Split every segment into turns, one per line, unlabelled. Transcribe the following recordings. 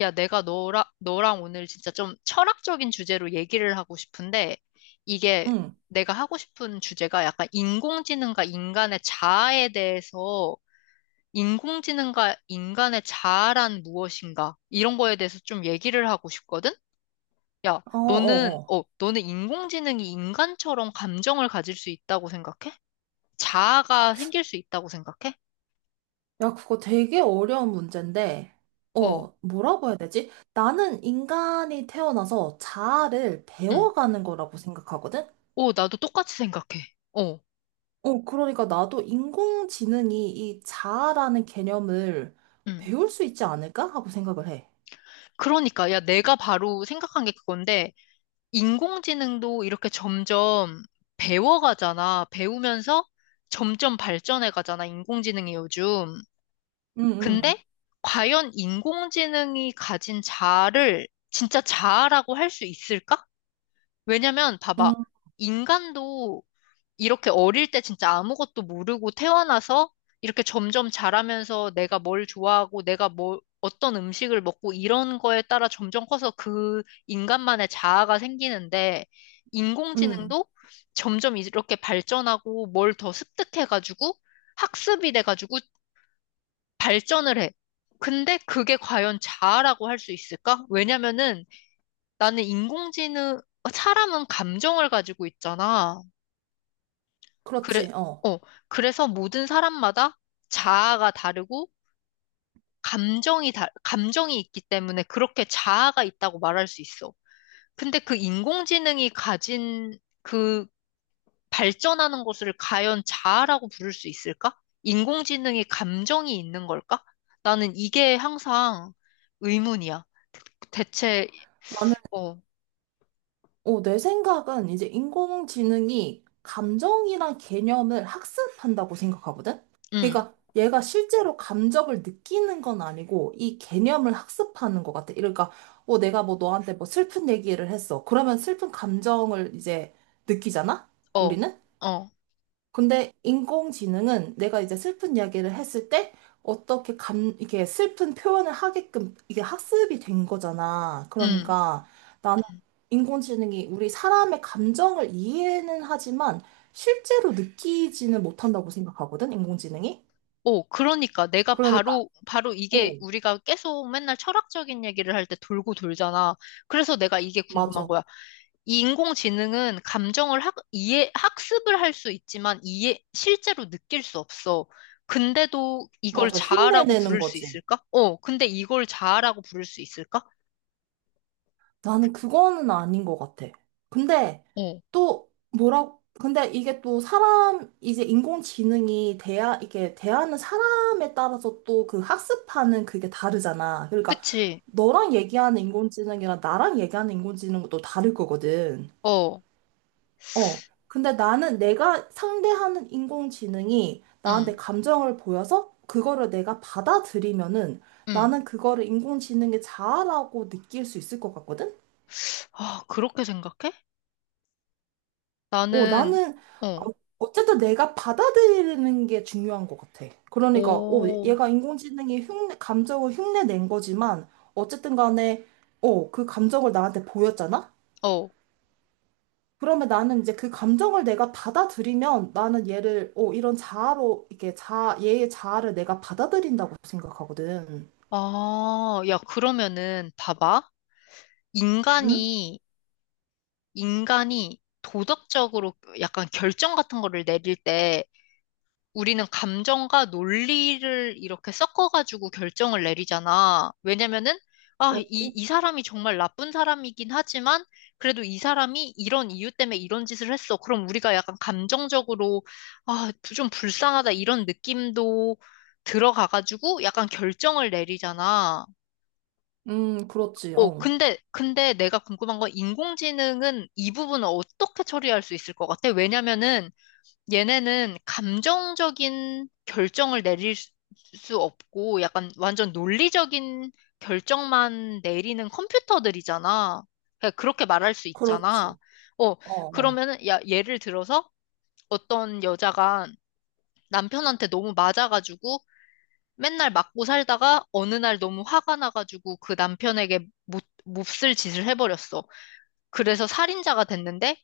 야, 내가 너랑 오늘 진짜 좀 철학적인 주제로 얘기를 하고 싶은데, 이게
응,
내가 하고 싶은 주제가 약간 인공지능과 인간의 자아에 대해서, 인공지능과 인간의 자아란 무엇인가, 이런 거에 대해서 좀 얘기를 하고 싶거든? 야,
어,
너는,
어, 어.
어, 너는 인공지능이 인간처럼 감정을 가질 수 있다고 생각해? 자아가 생길 수 있다고 생각해?
야, 그거 되게 어려운 문제인데,
어,
뭐라고 해야 되지? 나는 인간이 태어나서 자아를
응.
배워가는 거라고 생각하거든?
어, 나도 똑같이 생각해. 어,
그러니까 나도 인공지능이 이 자아라는 개념을
응.
배울 수 있지 않을까? 하고 생각을 해.
그러니까, 야, 내가 바로 생각한 게 그건데, 인공지능도 이렇게 점점 배워가잖아. 배우면서 점점 발전해가잖아, 인공지능이 요즘.
응, 응,
근데, 과연 인공지능이 가진 자아를 진짜 자아라고 할 수 있을까? 왜냐면, 봐봐.
응,
인간도 이렇게 어릴 때 진짜 아무것도 모르고 태어나서 이렇게 점점 자라면서 내가 뭘 좋아하고 내가 뭘 어떤 음식을 먹고 이런 거에 따라 점점 커서 그 인간만의 자아가 생기는데
응.
인공지능도 점점 이렇게 발전하고 뭘 더 습득해가지고 학습이 돼가지고 발전을 해. 근데 그게 과연 자아라고 할 수 있을까? 왜냐면은 나는 인공지능, 사람은 감정을 가지고 있잖아. 그래,
그렇지, 어.
어, 그래서 모든 사람마다 자아가 다르고 감정이 있기 때문에 그렇게 자아가 있다고 말할 수 있어. 근데 그 인공지능이 가진 그 발전하는 것을 과연 자아라고 부를 수 있을까? 인공지능이 감정이 있는 걸까? 나는 이게 항상 의문이야. 대체, 어,
내 생각은 이제 인공지능이 감정이나 개념을 학습한다고 생각하거든?
음,
그러니까 얘가 실제로 감정을 느끼는 건 아니고 이 개념을 학습하는 것 같아. 그러니까 내가 뭐 너한테 뭐 슬픈 얘기를 했어. 그러면 슬픈 감정을 이제 느끼잖아?
어,
우리는?
어,
근데 인공지능은 내가 이제 슬픈 이야기를 했을 때 이게 슬픈 표현을 하게끔 이게 학습이 된 거잖아.
음.
그러니까 나는 인공지능이 우리 사람의 감정을 이해는 하지만 실제로 느끼지는 못한다고 생각하거든, 인공지능이.
오, 그러니까 내가
그러니까,
바로
어,
이게 우리가 계속 맨날 철학적인 얘기를 할 때 돌고 돌잖아. 그래서 내가 이게 궁금한
맞아.
거야. 이 인공지능은 감정을 학, 이해, 학습을 할 수 있지만 이해, 실제로 느낄 수 없어. 근데도 이걸
맞아.
자아라고
흉내내는
부를 수
거지.
있을까? 어, 근데 이걸 자아라고 부를 수 있을까?
나는 그거는 아닌 것 같아. 근데
어,
또 뭐라, 근데 이게 또 사람, 이제 인공지능이 이게 대하는 사람에 따라서 또 그 학습하는 그게 다르잖아. 그러니까
그치.
너랑 얘기하는 인공지능이랑 나랑 얘기하는 인공지능은 또 다를 거거든.
어,
어. 근데 나는 내가 상대하는 인공지능이 나한테
응,
감정을 보여서 그거를 내가 받아들이면은
응.
나는 그거를 인공지능의 자아라고 느낄 수 있을 것 같거든?
아, 그렇게 생각해?
어,
나는,
나는 어,
어,
어쨌든 내가 받아들이는 게 중요한 것 같아. 그러니까
오,
얘가 감정을 흉내 낸 거지만 어쨌든 간에 그 감정을 나한테 보였잖아?
어.
그러면 나는 이제 그 감정을 내가 받아들이면 나는 얘를 이런 자아로 이게 자 얘의 자아를 내가 받아들인다고 생각하거든.
아, 야, 그러면은, 봐봐.
응?
인간이, 인간이 도덕적으로 약간 결정 같은 거를 내릴 때 우리는 감정과 논리를 이렇게 섞어가지고 결정을 내리잖아. 왜냐면은, 아, 이,
그렇지.
이 사람이 정말 나쁜 사람이긴 하지만 그래도 이 사람이 이런 이유 때문에 이런 짓을 했어. 그럼 우리가 약간 감정적으로, 아, 좀 불쌍하다 이런 느낌도 들어가가지고 약간 결정을 내리잖아.
그렇지.
어,
어.
근데 내가 궁금한 건 인공지능은 이 부분을 어떻게 처리할 수 있을 것 같아? 왜냐면은 얘네는 감정적인 결정을 내릴 수 없고 약간 완전 논리적인 결정만 내리는 컴퓨터들이잖아. 그냥 그렇게 말할 수 있잖아.
그렇지.
어,
어, 어.
그러면은, 야, 예를 들어서 어떤 여자가 남편한테 너무 맞아가지고 맨날 맞고 살다가 어느 날 너무 화가 나가지고 그 남편에게 못, 몹쓸 짓을 해버렸어. 그래서 살인자가 됐는데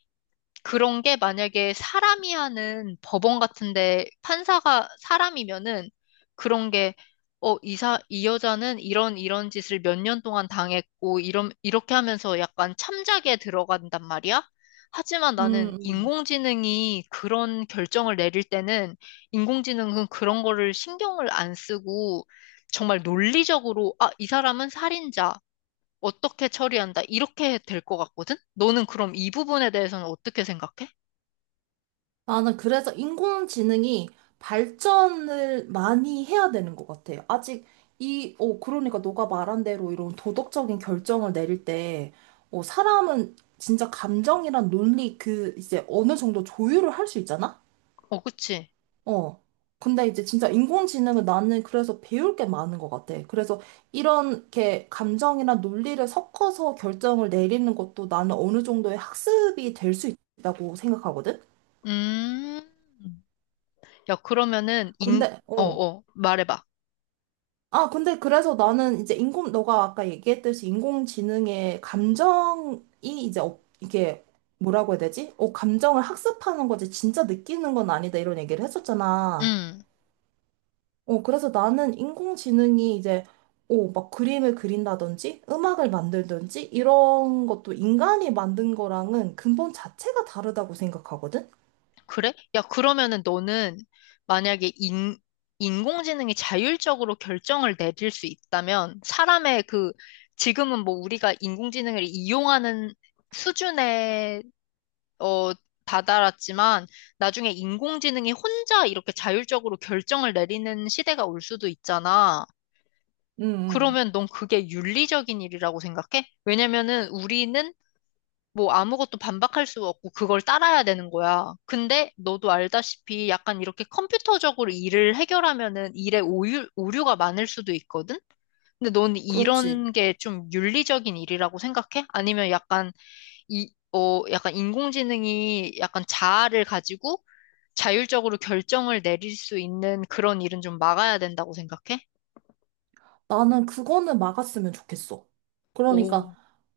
그런 게 만약에 사람이 하는 법원 같은데 판사가 사람이면은 그런 게 어, 이 사, 이 여자는 이런 짓을 몇 년 동안 당했고 이런 이렇게 하면서 약간 참작에 들어간단 말이야. 하지만 나는
음. 음.
인공지능이 그런 결정을 내릴 때는 인공지능은 그런 거를 신경을 안 쓰고 정말 논리적으로 아, 이 사람은 살인자. 어떻게 처리한다. 이렇게 될 것 같거든? 너는 그럼 이 부분에 대해서는 어떻게 생각해?
나는 그래서 인공지능이 발전을 많이 해야 되는 것 같아요. 아직 그러니까 너가 말한 대로 이런 도덕적인 결정을 내릴 때, 사람은 진짜 감정이란 논리 그 이제 어느 정도 조율을 할 수 있잖아?
어, 그치?
어. 근데 이제 진짜 인공지능은 나는 그래서 배울 게 많은 것 같아. 그래서 이렇게 감정이나 논리를 섞어서 결정을 내리는 것도 나는 어느 정도의 학습이 될 수 있다고 생각하거든?
음. 야, 그러면은, 인,
근데, 어.
말해봐.
아, 근데 그래서 나는 이제 너가 아까 얘기했듯이 인공지능의 감정이 이게 뭐라고 해야 되지? 감정을 학습하는 거지, 진짜 느끼는 건 아니다, 이런 얘기를 했었잖아.
음.
그래서 나는 인공지능이 이제, 막 그림을 그린다든지, 음악을 만들든지, 이런 것도 인간이 만든 거랑은 근본 자체가 다르다고 생각하거든?
그래? 야, 그러면은 너는 만약에 인, 인공지능이 자율적으로 결정을 내릴 수 있다면, 사람의 그, 지금은 뭐 우리가 인공지능을 이용하는 수준에, 어, 다다랐지만, 나중에 인공지능이 혼자 이렇게 자율적으로 결정을 내리는 시대가 올 수도 있잖아.
음 음.
그러면 넌 그게 윤리적인 일이라고 생각해? 왜냐면은 우리는 뭐 아무것도 반박할 수 없고 그걸 따라야 되는 거야. 근데 너도 알다시피 약간 이렇게 컴퓨터적으로 일을 해결하면은 일에 오류가 많을 수도 있거든? 근데 넌
그렇지.
이런 게 좀 윤리적인 일이라고 생각해? 아니면 약간 이, 어, 약간 인공지능이 약간 자아를 가지고 자율적으로 결정을 내릴 수 있는 그런 일은 좀 막아야 된다고 생각해?
나는 그거는 막았으면 좋겠어. 그러니까,
오,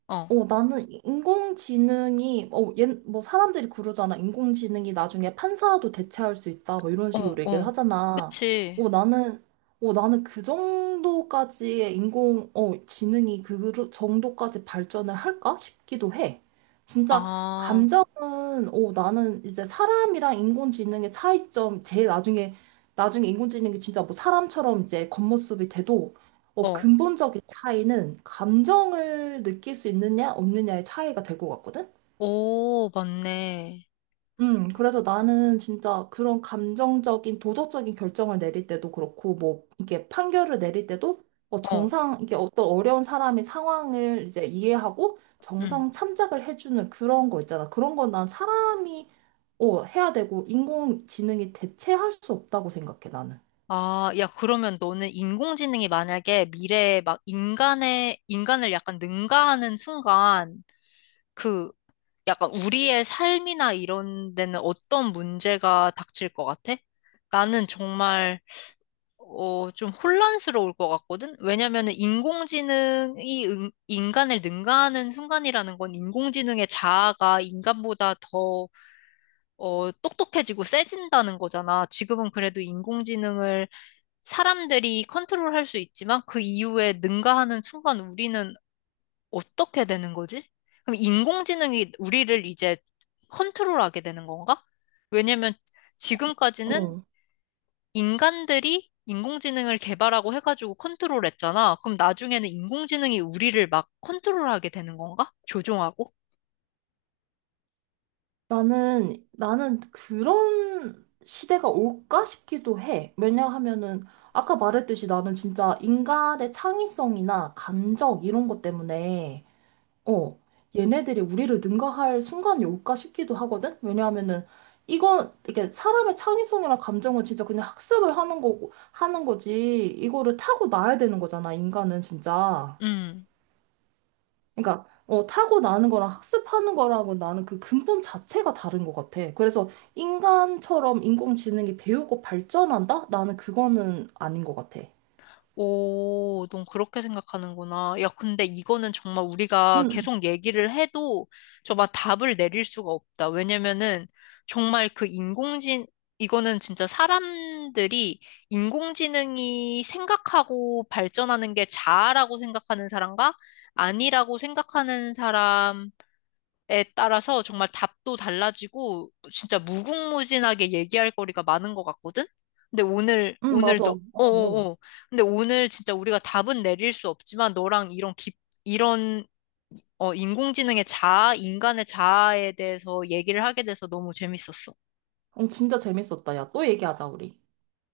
어.
나는 인공지능이, 뭐, 사람들이 그러잖아. 인공지능이 나중에 판사도 대체할 수 있다. 뭐, 이런
어,
식으로 얘기를
어.
하잖아.
그치.
어, 나는, 나는 그 정도까지의 지능이 그 정도까지 발전을 할까 싶기도 해. 진짜,
아,
감정은, 나는 이제 사람이랑 인공지능의 차이점, 제일 나중에, 나중에 인공지능이 진짜 뭐 사람처럼 이제 겉모습이 돼도
어.
근본적인 차이는 감정을 느낄 수 있느냐, 없느냐의 차이가 될 것 같거든?
오, 맞네.
그래서 나는 진짜 그런 감정적인, 도덕적인 결정을 내릴 때도 그렇고, 뭐, 이게 판결을 내릴 때도,
어,
이게 어떤 어려운 사람의 상황을 이제 이해하고,
음.
정상 참작을 해주는 그런 거 있잖아. 그런 건 난 사람이, 해야 되고, 인공지능이 대체할 수 없다고 생각해, 나는.
아, 야, 그러면 너는 인공지능이 만약에 미래에 막 인간의, 인간을 약간 능가하는 순간, 그, 약간 우리의 삶이나 이런 데는 어떤 문제가 닥칠 것 같아? 나는 정말 어, 좀 혼란스러울 것 같거든? 왜냐면은 인공지능이 응- 인간을 능가하는 순간이라는 건 인공지능의 자아가 인간보다 더, 어, 똑똑해지고 세진다는 거잖아. 지금은 그래도 인공지능을 사람들이 컨트롤할 수 있지만 그 이후에 능가하는 순간 우리는 어떻게 되는 거지? 그럼 인공지능이 우리를 이제 컨트롤하게 되는 건가? 왜냐면 지금까지는
어.
인간들이 인공지능을 개발하고 해가지고 컨트롤했잖아. 그럼 나중에는 인공지능이 우리를 막 컨트롤하게 되는 건가? 조종하고?
나는 그런 시대가 올까 싶기도 해. 왜냐하면은, 아까 말했듯이 나는 진짜 인간의 창의성이나 감정 이런 것 때문에, 어, 얘네들이 우리를 능가할 순간이 올까 싶기도 하거든? 왜냐하면은, 이게 사람의 창의성이나 감정은 진짜 그냥 학습을 하는 거고, 하는 거지. 이거를 타고나야 되는 거잖아, 인간은 진짜.
음.
그러니까 타고 나는 거랑 학습하는 거랑은 나는 그 근본 자체가 다른 것 같아. 그래서 인간처럼 인공지능이 배우고 발전한다? 나는 그거는 아닌 것 같아.
오, 넌 그렇게 생각하는구나. 야, 근데 이거는 정말 우리가
응,
계속 얘기를 해도 정말 답을 내릴 수가 없다. 왜냐면은 정말 그 인공지능, 이거는 진짜 사람들이 인공지능이 생각하고 발전하는 게 자아라고 생각하는 사람과 아니라고 생각하는 사람 에 따라서 정말 답도 달라지고 진짜 무궁무진하게 얘기할 거리가 많은 것 같거든? 근데 오늘
응,
오늘
맞아.
너
어, 어.
어어어 근데 오늘 진짜 우리가 답은 내릴 수 없지만 너랑 이런 깊 이런 어 인공지능의 자아, 인간의 자아에 대해서 얘기를 하게 돼서 너무 재밌었어.
어, 진짜 재밌었다. 야, 또 얘기하자, 우리.